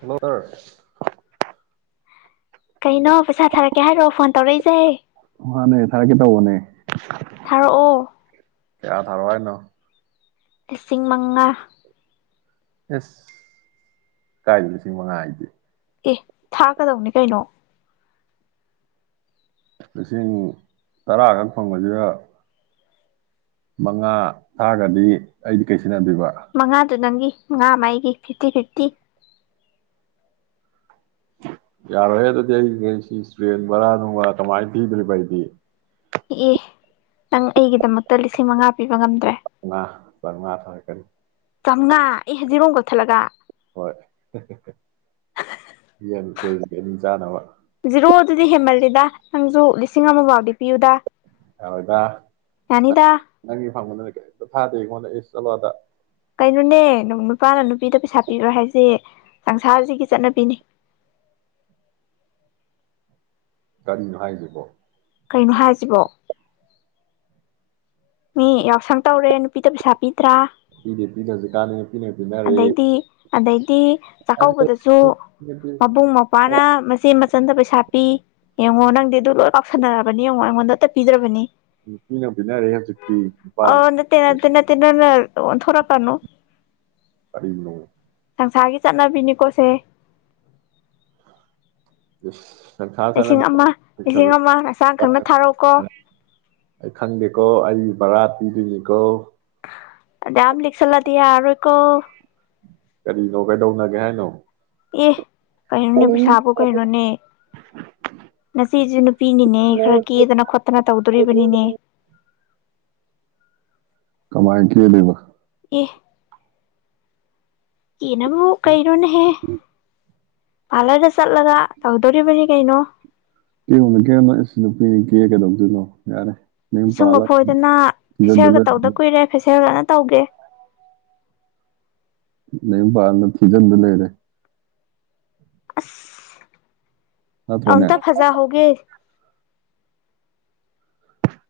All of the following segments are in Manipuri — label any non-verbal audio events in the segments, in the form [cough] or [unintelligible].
ꯍꯜꯂꯣ ꯑꯔ ꯀꯩꯅꯣ ꯄꯩꯁꯥ ꯊꯥꯔꯛꯀꯦ ꯍꯥꯏꯔꯣ ꯐꯣꯟ ꯇꯧꯔꯛꯏꯁꯦ ꯃꯥꯟꯅꯦ ꯊꯔꯛꯀꯦ ꯇꯧꯕꯅꯦ ꯊꯥꯔꯛꯑꯣ ꯀꯌꯥ ꯊꯔꯣ ꯍꯥꯏꯅꯣ ꯂꯤꯁꯤꯡ ꯃꯉꯥ ꯑꯁ ꯀꯥꯏꯗꯩ ꯂꯤꯁꯤꯡ ꯃꯉꯥ ꯑꯩꯗꯤ ꯑꯦ ꯊꯥꯔꯛ ꯀꯗꯧꯅꯦ ꯀꯩꯅꯣ ꯂꯤꯁꯤꯡ ꯇꯔꯥꯒꯛ ꯐꯪꯕꯁꯤꯗ ꯃꯉꯥ ꯊꯥꯒ꯭ꯔꯥꯗꯤ ꯑꯩꯗꯤ ꯀꯩ ꯁꯤꯟꯅꯗꯣꯏꯕ ꯃꯉꯥꯗꯨ ꯅꯪꯒꯤ ꯃꯉꯥ ꯑꯃꯥꯥ ꯑꯩꯒꯤ ꯐꯤꯐꯇꯤ ꯐꯤꯐꯇꯤ ꯌꯥꯔꯣꯏꯍꯦ ꯑꯗꯨꯗꯤ ꯑꯩ ꯔꯦꯟ ꯁꯤ ꯔꯦꯟ ꯕꯥꯔꯥ ꯅꯨꯡꯔꯥ ꯀꯃꯥꯏ ꯄꯤꯗꯨꯔꯤꯕ ꯑꯩꯗꯤ ꯏ ꯅꯪ ꯑꯩꯒꯤꯗꯃꯛꯇ ꯂꯤꯁꯤꯡ ꯃꯉꯥ ꯄꯤꯕ ꯉꯝꯗ꯭ꯔꯦ ꯅꯥ ꯕꯔꯃ ꯊꯔꯛꯀꯅꯤ ꯆꯥꯝꯉꯥ ꯑꯦ ꯖꯤꯔꯣ ꯑꯃ ꯀꯛꯊꯠꯂꯒ ꯍꯣꯏ ꯌꯦꯟ ꯀꯦꯖꯤ ꯑꯅꯤ ꯆꯥꯅꯕ ꯖꯤꯔꯣ ꯑꯗꯨꯗꯤ ꯍꯦꯟꯃꯜꯂꯦꯗ ꯅꯪꯁꯨ ꯂꯤꯁꯤꯡ ꯑꯃꯐꯥꯎꯗꯤ ꯄꯤꯌꯨꯗ ꯌꯔꯣꯏꯗ ꯌꯥꯅꯤꯗ [unintelligible] ꯊꯥꯗꯦ ꯑꯩꯉꯣꯟꯗ ꯆꯠꯂꯣ ꯑꯗ ꯀꯩꯅꯣꯅꯦ ꯅꯨ ꯅꯨꯄꯥꯅ ꯅꯨꯄꯤꯗ ꯄꯩꯁꯥ ꯄꯤꯕ ꯍꯥꯏꯕꯁꯦ ꯁꯪꯁꯥꯔꯁꯤꯒꯤ ꯆꯠꯅꯕꯤꯅꯤ ꯀꯥꯔꯤꯅꯣ ꯍꯥꯏꯁꯤꯕꯣ ꯀꯩꯅꯣ ꯍꯥꯏꯁꯤꯕꯣ ꯃꯤ ꯌꯥꯎꯁꯪ ꯇꯧꯔꯦ ꯄꯤꯗ ꯄꯩꯁꯥ ꯄꯤꯗ꯭ꯔꯥ ꯄꯤꯗꯦ ꯄꯤꯗꯦ ꯍꯧꯖꯤꯛꯀꯥꯟꯗꯤ ꯄꯤꯅ ꯄꯤꯅꯔꯦ ꯑꯗꯩꯗꯤ ꯑꯗꯩꯗꯤ ꯆꯥꯛꯀꯧꯕꯗꯁꯨ ꯃꯕꯨꯡ ꯃꯧ꯭ꯅ ꯃꯆꯦ ꯃꯆꯟꯗ ꯄꯩꯁꯥ ꯄꯤ ꯌꯦꯡꯉꯣ ꯅꯪꯗꯤ ꯑꯗꯨ ꯂꯣꯏ ꯀꯥꯎꯁꯟꯅꯔꯕꯅꯤ ꯌꯦꯡꯉꯣ ꯑꯩꯉꯣꯟꯗ ꯑꯇ ꯄꯤꯗ꯭ꯔꯕꯅꯤ ꯎ ꯏ ꯑ ꯇ ꯅ ꯇ ꯅ ꯇꯅꯅ ꯊꯣꯔ ꯀꯅꯨ ꯀꯔꯤꯅꯣ ꯅꯪ ꯆꯠꯅꯕꯤꯅꯤꯀꯣꯁꯦ ꯏꯁ ꯅꯪꯁꯥ ꯂꯤꯁꯤꯡ ꯆꯥꯅꯕꯤ ꯑꯃ ꯂꯤꯁꯤꯡ ꯑꯃ ꯅꯆꯥꯥꯡ ꯈꯪꯅ ꯊꯥꯔꯛꯀꯣ ꯕꯔꯥꯇꯤꯗꯨꯅꯤꯀꯣ ꯗ ꯑꯃ ꯂꯤꯛꯁꯂꯥꯗ ꯑꯩꯣ ꯀꯔꯤꯅꯣ ꯀꯩꯗꯧꯅꯒꯦ ꯍꯥꯏꯅꯣ ꯑꯦ ꯀꯩꯅꯅꯦ ꯄꯁꯥ ꯀꯩꯅ ꯏꯅꯦ ꯁꯤꯖꯅ ꯄꯤꯅꯤꯅꯦ ꯈꯔ ꯀꯦꯗꯅ ꯈꯣꯠꯇꯅ ꯇꯧꯗꯣꯔꯤꯕꯅꯤꯅꯦ ꯀꯃꯥꯏ ꯀ ꯂꯩꯕ ꯀ ꯀꯤꯩꯅꯕꯨ ꯀꯩꯩꯅꯣꯅ ꯍꯦ ꯄꯥꯔꯂꯔꯗ ꯆꯠꯂꯒ ꯇꯧꯗꯣꯔꯤꯕꯅꯤ ꯀꯩꯅꯣ ꯀꯦꯉꯣꯗ ꯀꯦꯣ ꯏ ꯅꯨꯄꯤꯤ ꯀꯦ ꯀꯩꯗꯧꯁꯤꯅꯣ ꯌꯥꯔꯦ ꯅꯌꯨꯝ ꯤꯁꯨꯡꯒ ꯄꯥꯜꯂ ꯐꯣꯏꯗꯅ ꯊꯤꯖꯤꯟꯗ ꯐꯁꯔꯒ ꯂꯩꯔ ꯇꯧꯗ ꯀꯨꯏꯔꯦ ꯐꯦꯁꯔꯒ ꯅ ꯇꯧꯒꯦ ꯅ ꯐꯥꯔꯅ ꯊꯤꯖꯗ ꯂꯩꯔꯦ [inaudible] ꯅꯠꯇ꯭ꯔꯅꯦ ꯑꯇ ꯐꯖꯥ ꯍꯒꯦ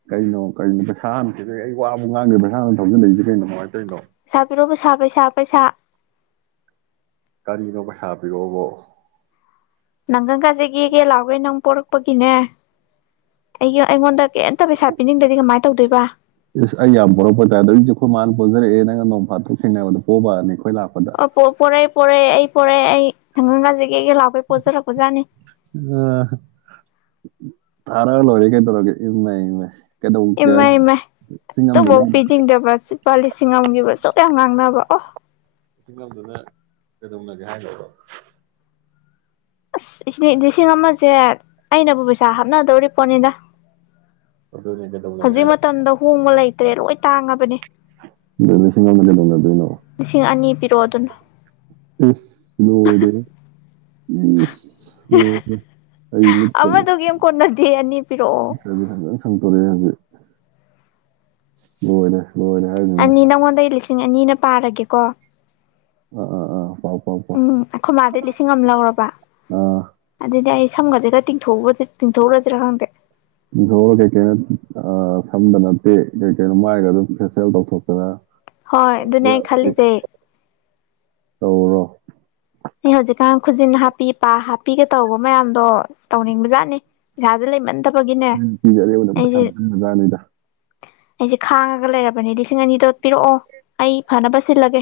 ꯀꯩꯅꯣ ꯀꯩꯅꯣ ꯄꯩꯁꯥ ꯑꯃ ꯊꯤꯩ ꯑꯩ ꯋꯥꯕ ꯉꯥꯡꯗ꯭ꯔꯦ ꯄꯩꯁꯥ ꯑꯃ ꯊꯧꯖꯜꯛꯏꯁꯦ ꯀꯩꯅꯣ ꯀꯅꯨꯡꯉꯥꯏꯇꯧꯔꯤꯩꯅꯣ ꯁꯥꯕꯤꯔꯕꯨ ꯁꯥꯄꯦ ꯁꯥꯄꯦ ꯁꯥ ꯀꯔꯤꯅꯣ ꯄꯩꯁꯥ ꯄꯤꯔꯛꯑꯣꯕꯣ ꯅꯪꯪ ꯀꯁꯤꯒꯤꯒꯦ ꯂꯥꯎꯕꯣꯏ ꯅꯪ ꯄꯣꯔꯛꯄꯒꯤꯅꯦ ꯑꯩ ꯑꯩꯉꯣꯟꯗ ꯀꯩꯝꯇ ꯄꯩꯁꯥ ꯄꯤꯅꯤꯡꯗꯗꯤ ꯀꯃꯥꯏꯅ ꯇꯧꯗꯣꯏꯕ ꯏꯁꯁ ꯑꯩ ꯌꯥꯝ ꯄꯨꯣꯔꯛꯄ ꯇꯥꯏ ꯑꯗꯨ ꯑꯩꯁꯦ ꯑꯩꯈꯣꯏ ꯃꯥꯅ ꯄꯨꯣꯟꯖꯔꯛꯑꯦ ꯅꯪ ꯅ ꯐ ꯇ ꯁꯤ ꯃꯕꯨꯣꯕꯔꯅꯤꯣ ꯑꯣ ꯄꯔꯦ ꯄꯔꯦ ꯑꯩ ꯄꯔꯦ ꯑꯩ ꯀꯖꯤ ꯌꯦꯒ ꯂꯕ ꯄꯣꯆꯔꯀꯖꯅꯤ ꯑ ꯊꯥꯔꯒ ꯂꯣꯏꯔꯦ ꯀꯩꯗꯧꯔꯒꯦ ꯏꯪꯃꯦ ꯏꯪꯃꯦ ꯀꯩꯗꯧꯦ ꯏꯃꯥꯏ ꯏꯃꯥꯏ ꯁꯤ ꯉꯝꯒꯗ ꯑꯗꯨꯐꯥꯎ ꯄꯤꯅꯤꯡꯗꯕ ꯂꯨꯄꯥ ꯂꯤꯁꯤꯡ ꯑꯃꯒꯤꯕ ꯁꯨꯛ ꯌꯥꯝ ꯉꯥꯡꯅꯕ ꯑꯣ ꯏꯛ ꯂꯝꯗꯨꯗ ꯀꯩꯗꯧꯅꯒꯦ ꯍꯥꯏꯔꯕꯣ ꯑꯁ ꯏ ꯂꯤꯁꯤꯡ ꯑꯃꯁꯦ ꯑꯩꯅꯕꯨ ꯄꯩꯁꯥ ꯍꯥꯞꯅꯗꯧꯔꯤ ꯄꯣꯅꯤꯗ ꯑꯗꯨꯅꯦ ꯀꯩꯗꯧꯅꯒꯦ ꯍꯧꯖꯤꯛ ꯍꯥꯏ ꯃꯇꯝꯗ ꯍꯨꯉ ꯂꯩ ꯇ꯭ꯔꯦ ꯂꯣꯏ ꯇꯥꯡꯉꯕꯅꯦ ꯂꯩꯁꯤꯡꯒ ꯃꯗ ꯑꯗꯨꯅ ꯆꯣꯗꯅ ꯑꯁ ꯂꯣꯗꯦ ꯎ ꯑꯣ ꯑꯩ ꯃꯤ ꯑꯃꯗꯣ ꯀꯩꯝ ꯀꯣꯟꯅꯗꯦ ꯑꯅꯤ ꯃꯤ ꯄꯤꯔꯛꯑꯣ ꯁꯪ ꯁꯪꯗꯣꯔꯛꯑꯦ ꯍꯧꯖꯤꯛ ꯍꯅꯦ ꯍ ꯌꯥ ꯌꯥ ꯑꯗꯨꯃꯦ ꯑꯅꯤ ꯅꯪꯉꯣꯟꯗꯩ ꯂꯤꯁꯤꯡ ꯑꯅꯤꯅ ꯄꯥꯔꯒꯦꯀꯣ ꯑꯥ ꯑꯥ ꯑꯥ ꯄꯥꯎ ꯄꯥꯎ ꯄꯥꯎ ꯎꯝ ꯑꯩꯈꯣꯏ ꯃꯥꯗꯤ ꯂꯤꯁꯤꯡ ꯑꯃ ꯂꯧꯔꯕ ꯑꯥ ꯑꯗꯨꯗꯤ ꯑꯩ ꯁꯝꯒꯁꯦ ꯈ ꯇꯤꯡꯊꯣꯛꯎꯕ ꯍ ꯀꯦꯀ ꯑ ꯁꯝꯗ ꯅꯠꯇꯦ ꯀꯩ ꯀꯩꯅꯣ ꯃꯥꯏꯒ ꯑꯗꯨꯝ ꯐꯦꯁꯇꯦꯜ ꯇꯧꯊꯣꯛꯇꯅ ꯍꯣꯏ ꯑꯗꯨꯅꯦ ꯑꯩ ꯑꯌꯥꯕꯈꯩ ꯈꯜꯂꯤꯖꯩ ꯇꯧꯔꯣ ꯑꯩ ꯍꯧꯖꯤꯛꯀꯥꯟ ꯈꯨꯖꯤꯟ ꯍꯥꯞꯄꯤ ꯄꯥ ꯍꯥꯞꯄꯤꯒ ꯇꯧꯕ ꯃꯌꯥꯝꯗꯣ ꯇꯧꯅꯤꯡꯕꯖꯥꯠꯅꯤ ꯄꯩꯁꯥꯥꯁꯦ ꯂꯩꯃꯟꯗꯕ ꯎꯝ ꯄꯤꯖꯦꯗꯩꯁꯥ ꯃꯖꯥ ꯂꯩꯗ ꯑꯩꯁꯦ ꯈꯥꯡꯉꯒ ꯂꯩꯔꯕꯅꯦ ꯂꯤꯁꯤꯡ ꯑꯅꯤꯗꯣ ꯄꯤꯔꯛꯑꯣ ꯑꯩ ꯐꯅꯕ ꯁꯤꯜꯂꯒꯦ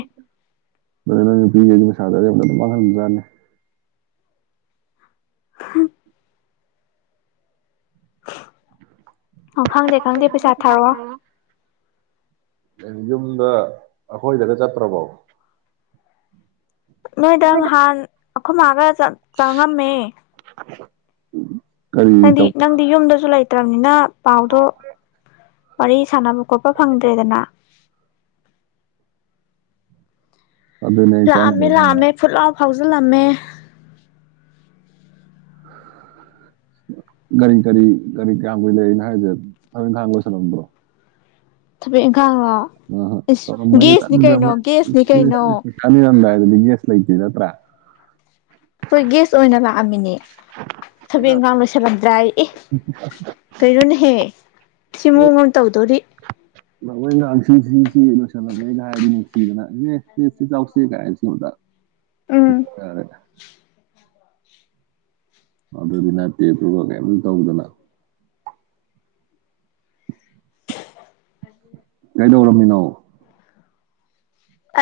ꯁꯥꯗꯃ ꯊꯝꯖꯅꯤ [inaudible] ꯑꯣ ꯈꯪꯗꯦ ꯈꯪꯗꯦ ꯄꯩꯁꯥ ꯊꯥꯔꯛꯑꯣ ꯩꯅ ꯌꯨꯝꯗ ꯑꯩꯈꯣꯏꯗꯒ ꯆꯠꯇ꯭ꯔꯕꯣ ꯃꯣꯏꯗꯥ ꯍꯥꯟ ꯑꯈꯣ ꯃꯥꯒ ꯆ ꯆꯥꯉꯝꯃꯦ ꯎꯝ ꯅꯪꯗꯤ ꯅꯪꯗꯤ ꯌꯨꯝꯗꯁꯨ ꯂꯩꯇ ꯐꯠꯇ꯭ꯔꯕꯅꯤꯅ ꯄꯥꯎꯗꯣ ꯋꯥꯔꯤ ꯁꯥꯟꯅꯕ ꯈꯣꯠꯄ ꯐꯪꯗ꯭ꯔꯦꯗꯅ ꯑꯗꯨꯅꯦ ꯑꯩ ꯆꯪꯗ꯭ꯔꯦ ꯂꯩ ꯍꯣꯏꯅꯦ ꯑꯃ ꯐꯨꯂ ꯐꯥꯎꯖꯤꯜꯂꯝꯃꯦ ꯀꯒꯥꯔꯤ ꯀꯔꯤ ꯀꯒꯥꯔꯤ ꯀꯌꯥ ꯀꯨꯏ ꯂꯩꯅꯣ ꯍꯥꯏꯁ ꯊ ꯏꯪꯈꯥꯡ ꯂꯣꯏꯁꯜꯂꯝꯕ꯭ꯔꯣ ꯊꯦ ꯑ ꯀꯩꯅꯣ ꯃ ꯒꯦꯁꯅꯤ ꯀꯩꯅꯣ ꯊꯅꯤꯗ ꯌꯦꯁꯂꯇꯅ ꯍꯥꯠꯇ꯭ꯔ ꯑꯩꯈꯣꯏ ꯒꯦꯁ ꯑꯣꯏꯅ ꯂꯥꯛꯑꯝꯃꯤꯅꯦ ꯊꯕꯦꯟ ꯀꯥꯡꯕ ꯁꯦꯝꯂꯝꯝꯗ꯭ꯔꯥ ꯑꯦ ꯀꯩꯅꯣꯅꯦꯍꯦ ꯁꯤ ꯃꯑꯣ ꯑꯃ ꯇꯧꯗꯣꯔꯤ ꯂꯑꯣꯣꯏ ꯉꯥꯡ ꯁꯤ ꯁꯤꯁꯤ ꯂꯣꯏꯁꯜꯂꯝꯕꯃꯦꯒꯥꯏ ꯍꯥꯏꯔꯗꯤ ꯅꯨꯡꯁꯤꯗꯅ ꯏ ꯁꯤ ꯆꯥꯎꯁꯦ ꯀꯥꯏꯅ ꯁꯤꯉꯗ ꯎꯝ ꯏꯔ ꯑꯗꯨꯗꯤ ꯅꯠꯇꯦꯞꯇꯨꯒ ꯀꯩꯝꯇ ꯇꯧꯗꯅ ꯑꯗꯨꯗ ꯀꯩꯗꯧꯔꯃꯤꯅꯣ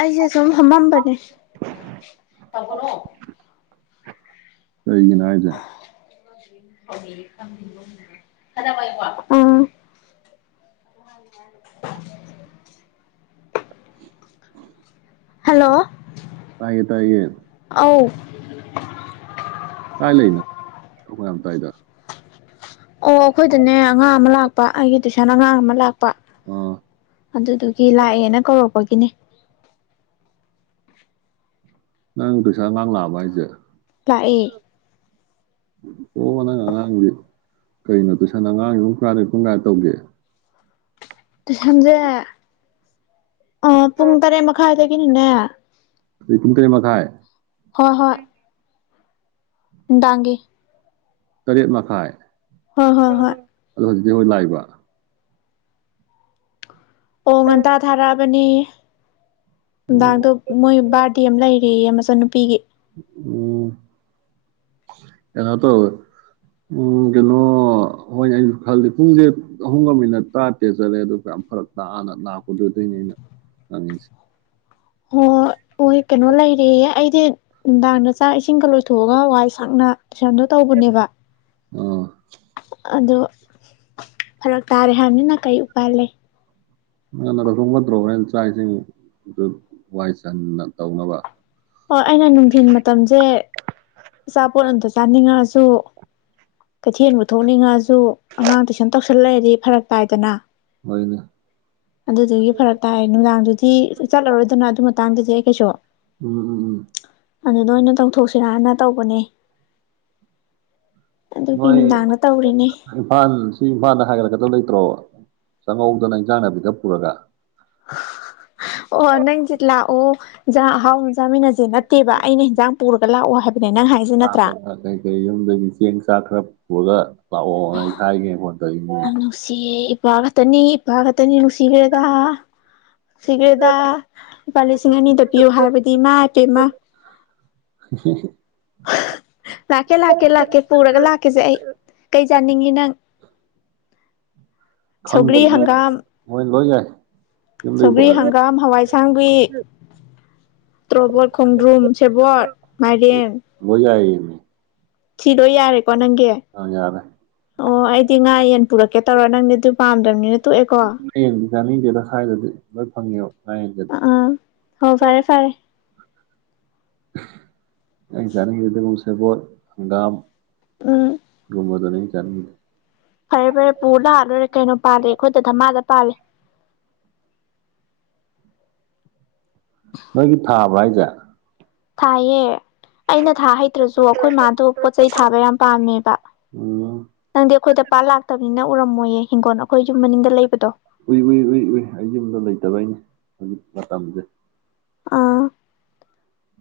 ꯑꯩꯁꯦ ꯁꯨꯝ ꯍꯃꯝꯕꯅꯦ ꯇꯪꯀꯅꯣ ꯀꯩꯒꯤꯅꯥ ꯍꯥꯏꯁꯦ ꯎꯝ ꯍꯜꯂꯣ ꯇꯥꯏꯌꯦ ꯇꯥꯏꯌꯦ ꯑꯧ [unintelligible] ꯀꯥꯏ ꯂꯩꯅꯣ ꯃ ꯌꯥꯝ ꯇꯥꯏꯗ ꯑꯣ ꯑꯩꯈꯣꯏꯗꯅꯦ ꯑꯉꯥꯡ ꯑꯃ ꯂꯥꯛꯄ ꯑꯩꯒꯤ ꯇꯨꯏꯁꯟ ꯑꯉꯥꯡ ꯑꯃ ꯂꯥꯛꯄ ꯑꯥ ꯑꯗꯨꯗꯨꯒꯤ ꯂꯥꯛꯑꯦꯅ ꯀꯧꯔꯛꯄꯒꯤꯅꯦ ꯅꯪ ꯀꯁꯥ ꯉꯥꯡ ꯂꯕ ꯍꯥꯏꯁꯦ ꯂꯥꯛꯑꯏꯦ ꯑꯣ ꯅꯪ ꯑꯉꯥꯡꯗꯤ ꯀꯩꯅꯣ ꯇꯨꯏꯁꯟꯗ ꯑꯉꯥꯡꯁꯤ ꯄꯨꯡ ꯐꯔꯥꯗ ꯄꯨꯡ ꯀꯥꯏꯗ ꯇꯧꯒꯦ ꯇꯨ ꯁꯖ ꯑ ꯄꯨꯡ ꯇꯔꯦ ꯃꯈꯥꯏ ꯄꯨꯟꯅ ꯏ ꯀꯨꯡꯇꯔꯤ ꯃꯥꯏ ꯍꯣꯏ ꯍꯣꯏ ꯗꯥꯡꯒꯦ ꯇꯔꯦꯠ ꯃꯈꯥꯏ ꯍꯣꯏ ꯍꯣꯏ ꯍꯣꯏ ꯑꯗꯣ ꯍꯧꯖꯤꯛꯇꯤ ꯍꯣꯏ ꯂꯥꯛꯏꯕ ꯑꯣ ꯉꯟ ꯑ ꯊꯔ ꯑꯃꯅꯤꯅꯤ ꯅꯨꯡꯗꯥꯡꯗꯣ ꯑꯣ ꯃꯣꯏ ꯕꯥꯔꯗꯤ ꯑꯃ ꯂꯩꯔꯦ ꯑꯣ ꯅꯨꯄꯤꯒꯤ ꯎꯝ ꯀꯩꯅꯣ ꯇꯧꯋꯦ ꯎꯝ ꯀꯩꯅꯣ ꯍꯣꯏꯅ ꯑꯩꯅ ꯈꯜꯜꯂꯤ ꯄꯨꯡꯁꯦ ꯑꯍꯨꯝꯒ ꯃꯤꯅꯠ ꯇꯔꯥ ꯇꯔꯦꯠ ꯆꯠꯂꯦ ꯑꯗꯨ ꯀꯌꯥꯝ ꯐꯔꯛ ꯇꯥꯛꯑꯅ ꯂꯥꯛꯀꯗꯣꯏꯗꯣꯏꯅꯤ ꯑꯩꯅ ꯉꯪꯉꯤꯁꯦ ꯍꯣꯏ ꯍꯣꯏ ꯀꯩꯅꯣ ꯂꯩꯔꯦꯦ ꯑꯩꯗꯤ ꯅꯨꯡꯗꯥꯡꯗ ꯆꯥꯛ ꯏꯁꯤꯡꯒ ꯂꯣꯏꯊꯣꯛꯑꯒ ꯋꯥꯏ ꯁꯥꯡꯅ ꯇꯨꯏꯁꯟꯗꯣ ꯇꯧꯕꯅꯦꯕ ꯑ ꯑꯗꯣ ꯐꯔꯛ ꯇꯥꯔꯦ ꯍꯥꯏꯕꯅꯤꯅ ꯀꯔꯤ ꯎꯄꯜ ꯂꯩ ꯅ ꯅ ꯂꯧꯧꯊꯣꯡꯕꯠꯇ꯭ꯔꯣ ꯍꯣꯔꯦꯟꯅ ꯆꯥꯛꯁꯤꯡꯣꯏ ꯋꯥꯏ ꯁꯟꯅ ꯇꯧꯅꯕ ꯍꯣꯏ ꯑꯩꯅ ꯅꯨꯡꯊꯤꯜ ꯃꯇꯝꯁꯦ ꯑꯆꯥꯄꯣꯠ ꯑꯝꯇ ꯆꯥꯅꯤꯡꯉꯛꯁꯨ ꯀꯩꯊꯦꯜꯕꯨ ꯊꯣꯛꯅꯤꯡꯉꯁꯨ ꯑꯉꯥꯡ ꯇꯨꯏꯁꯟ ꯇꯧꯁꯜꯂꯛꯑꯗꯤ ꯐꯔꯛꯄꯥꯏꯗꯅ ꯍꯣꯏꯅ ꯑꯗꯨꯗꯨꯒꯤ ꯐꯔꯛ ꯇꯥꯏ ꯅꯨꯡꯗꯥꯡꯗꯨꯗꯤ ꯆꯠꯂꯔꯣꯏꯗꯅ ꯑꯗꯨ ꯃꯇꯥꯡꯗꯗꯤ ꯑꯩ ꯀꯩꯁꯨ ꯎꯝ ꯎꯝ ꯎꯝ ꯑꯗꯨꯗ ꯑꯣꯏꯅ ꯇꯧꯊꯣꯛꯁꯤꯔꯅ ꯇꯧꯕꯅꯦ ꯑꯗꯨꯒꯤ ꯅꯣꯏ ꯅꯨꯡꯗꯥꯡꯗ ꯇꯧꯔꯤꯅꯦ ꯏꯝꯐꯥꯜ ꯁꯤ ꯏꯝꯐꯥꯜꯗ ꯍꯥꯏꯒꯠꯂꯛꯀꯗꯕ ꯂꯩꯇ꯭ꯔꯣ ꯆꯪꯍꯧꯗꯅ ꯏꯟꯁꯥꯡ ꯅꯥꯄꯤꯗ ꯄꯨꯔꯒ ꯑꯣ ꯅꯪꯁꯦ ꯂꯥꯛꯑꯣꯟ ꯑꯍꯥꯎ ꯆꯥꯃꯤꯟꯅꯁꯦ ꯅꯠꯇꯦꯕ ꯑꯩꯅ ꯍꯟꯖꯥꯡ ꯄꯨꯔꯒ ꯂꯥꯛꯑꯣ ꯍꯥꯏꯕ ꯁꯥ ꯀ ꯀꯩ ꯌꯗꯁ ꯁꯥꯈꯔ ꯍꯒ ꯅꯨꯡꯁꯤꯌꯦ ꯏꯄꯥ ꯈꯛꯇꯅꯤ ꯏꯄꯥ ꯈꯛꯇꯅꯤ ꯅꯨꯡꯁꯤꯈ꯭ꯔꯦꯗ ꯅꯨꯡꯁꯤꯈ꯭ꯔꯦꯗ ꯂꯨꯄꯥ ꯂꯤꯁꯤꯡ ꯑꯅꯤꯗ ꯄꯤꯌꯨ ꯍꯥꯏꯕꯗꯤ ꯏ ꯃꯥ ꯍꯥꯏꯄꯦꯃ [inaudible] ꯂꯥꯛꯀꯦ ꯂꯥꯛꯀꯦ ꯂꯥꯛꯀꯦ ꯄꯨꯔꯒ ꯂꯥꯛꯀꯦꯁꯦ ꯑꯩ ꯀꯩ ꯌꯥꯥꯅꯤꯡꯉꯤ ꯅꯪ ꯁꯧꯒ꯭ꯔꯤ ꯈꯪꯗꯦꯅꯦ ꯍꯪꯒꯥꯝ ꯃꯣꯏ ꯂꯣꯏ ꯌꯥꯏ ꯌꯨꯝꯗꯒꯤ ꯁꯧꯒ꯭ꯔꯤ ꯄꯨꯔꯛꯑꯗꯤ ꯍꯪꯒꯥꯝ ꯍꯋꯥꯏꯁꯥꯡꯕꯤꯏ ꯇ꯭ꯔꯣꯕꯠ ꯈꯣꯡꯗ꯭ꯔꯨꯝ ꯁꯦꯕꯠ ꯃꯥꯏꯔꯦꯟ ꯂꯣꯏ ꯌꯥꯏꯌꯦꯃꯤ ꯁꯤꯤꯗꯣ ꯌꯥꯔꯦ ꯅꯪꯒꯤ ꯑ ꯌꯥꯔꯦ ꯑꯣ ꯑꯩꯗꯤ ꯉꯥ ꯌꯦꯟ ꯄꯨꯔꯛꯦ ꯀꯦ ꯇꯧꯔꯣ ꯅꯪꯗꯤ ꯑꯗꯨ ꯄꯥꯝꯗꯕꯅꯤꯅ ꯇꯣ ꯑꯦꯀꯣ ꯖꯥꯔꯅꯤꯡ ꯗꯦꯗ ꯁ꯭ꯏꯗꯗꯤ ꯂꯣꯏ ꯐꯪꯉꯦꯕ ꯉꯥꯌꯦꯟꯗꯗꯤ ꯑꯥ ꯍ ꯐꯔꯦ ꯐꯔꯦ [inaudible] ꯑꯩ ꯆꯥ ꯑꯗꯨꯕꯣꯜ ꯍꯪꯒꯥꯝ ꯎꯝ ꯃ ꯑꯗꯨꯅꯤ ꯆ ꯐꯔꯦ ꯐꯔꯦ ꯄꯨ ꯂꯥꯜꯂꯣꯏꯔꯦ ꯀꯩꯅꯣ ꯄꯥꯜꯂꯦ ꯑꯩꯈꯣꯏꯗ ꯙꯃꯥꯗ ꯄꯥꯜ ꯅꯣꯏꯒꯤ ꯊꯥꯕ꯭ꯔꯥ ꯍꯥꯏꯁꯦ ꯊꯌꯦ ꯑꯩꯅ ꯊꯥ ꯍꯩꯇ꯭ꯔꯁꯨ ꯑꯩꯈꯣꯏ ꯃꯥꯗꯣ ꯄꯣꯠ ꯆꯩꯩ ꯊꯥꯕ ꯌꯥꯝ ꯄꯥꯝꯃꯦꯕ ꯎꯝ ꯅꯪꯗꯤ ꯑꯩꯈꯣꯏꯗ ꯄꯥꯠ ꯂꯥꯛꯇꯕꯅꯤꯅ ꯎꯔꯝꯃꯣꯏꯌꯦ ꯍꯤꯡꯒꯣꯜ ꯑꯩꯈꯣꯏ ꯌꯨꯝ ꯃꯅꯤꯡꯗ ꯂꯩꯕꯗꯣ ꯎꯏ ꯎꯏ ꯎꯏ ꯎꯏ ꯑꯩ ꯌꯨꯝꯗꯣ ꯂꯩꯇꯕꯩꯅꯦ ꯍꯧꯖꯤꯛ ꯃꯇꯝꯁꯦ ꯑꯥ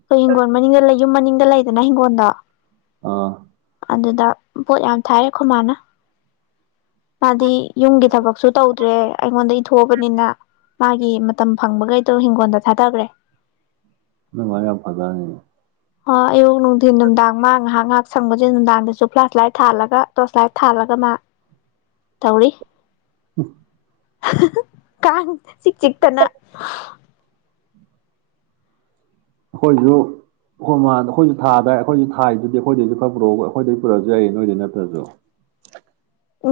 ꯑꯩꯣꯏ ꯍꯤꯡꯪꯣꯟ ꯃꯅꯤꯗ ꯂꯩ ꯌꯨꯝ ꯃꯅꯤꯡꯗ ꯂꯩꯗꯅ ꯍꯤꯡꯒꯣꯜꯗ ꯑꯥ ꯑꯗꯨꯗ ꯄꯣꯠ ꯌꯥꯝ ꯊꯥꯏꯔꯦꯈꯣ ꯃꯥꯅ ꯃꯥꯗꯤ ꯌꯨꯝꯒꯤ ꯊꯕꯛꯁꯨ ꯇꯧ ꯑꯩꯉꯣꯟꯗ ꯊꯣꯛꯑꯕꯅꯤꯅ ꯃꯥꯒꯤ ꯃꯇꯝ ꯐꯪꯕꯈꯩꯗꯣ ꯍꯤꯡꯒꯣꯜꯗ ꯊꯥꯗꯈ꯭ꯔꯦ ꯏꯉꯔ ꯐꯇꯥꯅꯦ ꯑ ꯑꯌꯨꯛ ꯅꯨꯡꯊꯤꯟ ꯅꯨꯡꯗꯥꯡ ꯃꯥ ꯉꯥꯏꯍ ꯉꯥꯏꯍꯥꯛ ꯁꯪꯕꯁꯦ ꯅꯨꯡꯗꯥꯡꯗꯁꯨ ꯐ꯭ꯂꯥꯁ ꯂꯥꯏꯠ ꯊꯥꯜꯂꯒ ꯇꯣꯔꯁ ꯂꯥꯏꯠ ꯊꯥꯜꯂꯒ ꯃꯥ ꯇꯧꯔꯤ ꯎꯝ ꯀꯥꯟ ꯆꯤꯛ ꯆꯤꯛꯇꯅ ꯑꯩꯈꯣꯏꯁꯨ ꯍ ꯑꯩꯈꯣꯏꯁꯨ ꯊꯥꯗ ꯑꯩꯈꯣꯏꯁꯨ ꯊꯥꯏꯗꯨꯗꯤ ꯑꯩꯈꯣꯏꯗꯩꯁꯨ ꯈꯔ ꯄꯨꯔꯛꯎ ꯑꯩꯈꯣꯏꯗꯩ ꯄꯨꯔꯛꯁꯨ ꯌꯥꯏꯌꯦ ꯅꯣꯏꯗꯩ ꯅꯠꯇ꯭ꯔꯁꯨ ꯎ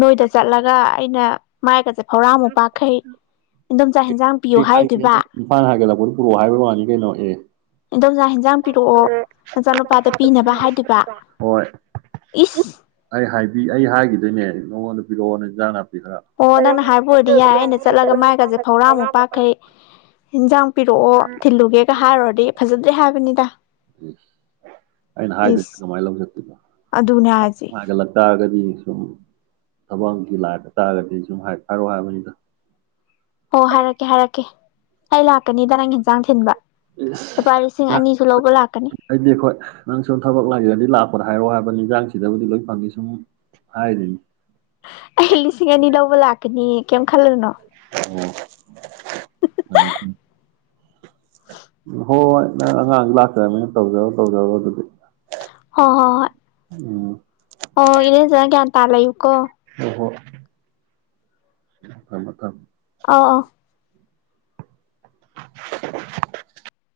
ꯅꯣꯏꯗ ꯆꯠꯂꯒ ꯑꯩꯅ ꯃꯥꯏꯒ ꯆꯠꯄ ꯍꯧꯧꯔꯥ ꯃꯄꯥꯈꯩ ꯑꯩ ꯍꯥꯏꯒꯦ ꯅꯪ ꯏꯝꯐꯥꯜ ꯍꯥꯏꯒꯦꯂꯄꯣꯠ ꯄꯨꯔꯛꯑꯣ ꯍꯥꯏꯕ ꯋꯥꯅꯤ ꯀꯩꯅꯣ ꯑꯦ ꯏꯟꯗꯣꯝꯆꯥ ꯍꯦꯟꯖꯥꯡ ꯄꯤꯔꯛꯑꯣ ꯅꯆꯥꯅꯨꯄꯥꯗ ꯄꯤꯅꯕ ꯍꯥꯏꯗꯨꯕ ꯍꯣꯏ ꯏꯁ ꯑꯩ ꯍꯥꯏꯕꯤ ꯑꯩ ꯍꯥꯏꯈꯤꯗꯣꯏꯅꯦ ꯅꯉꯣꯟꯗ ꯄꯤꯔꯛꯑꯣ ꯏꯟꯖꯥꯡꯅ ꯑꯣ ꯅꯪꯅ ꯍꯥꯏꯕ ꯑꯣꯏꯔꯗꯤ ꯌꯥꯏ ꯑꯩꯅ ꯆꯠꯂꯒ ꯃꯥꯏꯒꯁꯦ ꯐꯧꯔꯥꯃꯨꯛ ꯄꯥꯈꯩ ꯌꯦꯟꯖꯥꯡ ꯄꯤꯔꯛꯑꯣ ꯊꯤꯜꯂꯨꯒꯦꯒ ꯍꯥꯏꯔꯨꯔꯗꯤ ꯐꯖꯅ ꯍꯥꯏꯕꯅꯤꯗ ꯎ ꯑꯩꯅ ꯍꯥꯏꯗꯅ ꯏꯁ ꯀꯃꯥꯏꯅ ꯂꯧ ꯆꯠꯇꯣꯏꯅꯣ ꯑꯗꯨꯅꯦ ꯍꯥꯏꯁꯦ ꯍꯥꯏꯒꯠꯂꯛ ꯇꯥꯔꯒꯗꯤ ꯁꯨꯝ ꯊꯕꯛꯒꯤ ꯂꯥꯏꯕ ꯇꯥꯔꯒꯗꯤ ꯁꯨꯝ ꯍꯥꯏ ꯍꯥꯏꯔꯣ ꯍꯥꯏꯕꯅꯤꯗ ꯑꯣ ꯍꯥꯏꯔꯛꯀꯦ ꯍꯥꯏꯔꯛꯀꯦ ꯑꯩ ꯂꯥꯛꯀꯅꯤ ꯗ ꯅꯪ ꯌꯦꯟꯖꯥꯡ ꯊꯤꯟꯕ ꯂꯨꯄꯥ ꯂꯤꯁꯤꯡ ꯏꯁ ꯑꯅꯤꯁꯨ ꯂꯧꯕ ꯂꯥꯛꯀꯅꯤ ꯄꯣꯠ ꯍꯥꯏꯔꯛꯑꯣ ꯍꯥꯏꯕ ꯌꯦꯟꯖꯥꯡꯁꯤꯗꯕꯨꯗꯤ ꯂꯣꯏ ꯐꯪꯉ ꯁꯨꯝ ꯍꯥꯏꯔꯤꯗꯨꯅꯤ ꯑ ꯂ ꯂꯤꯁꯤ ꯑꯅꯤꯗꯕ ꯂꯥꯛꯅꯤ ꯀ ꯈꯜꯂꯅ ꯑꯣ ꯍꯣꯏ ꯍꯣꯏ ꯅꯪ ꯑꯉꯥꯡ ꯂꯥꯛꯀ꯭ꯔꯕꯅꯤꯅ ꯇꯧꯖꯔꯣ ꯇꯧꯖꯔꯣ ꯑꯗꯨꯗꯤ ꯍ ꯍ ꯍ ꯎꯝ ꯑꯣ ꯏꯅꯦꯖꯒꯦ ꯌꯥ ꯇꯥꯂ ꯏꯨꯀꯣ ꯑ ꯍꯣ ꯃ ꯃꯊꯝ ꯑꯥ ꯑ [inaudible]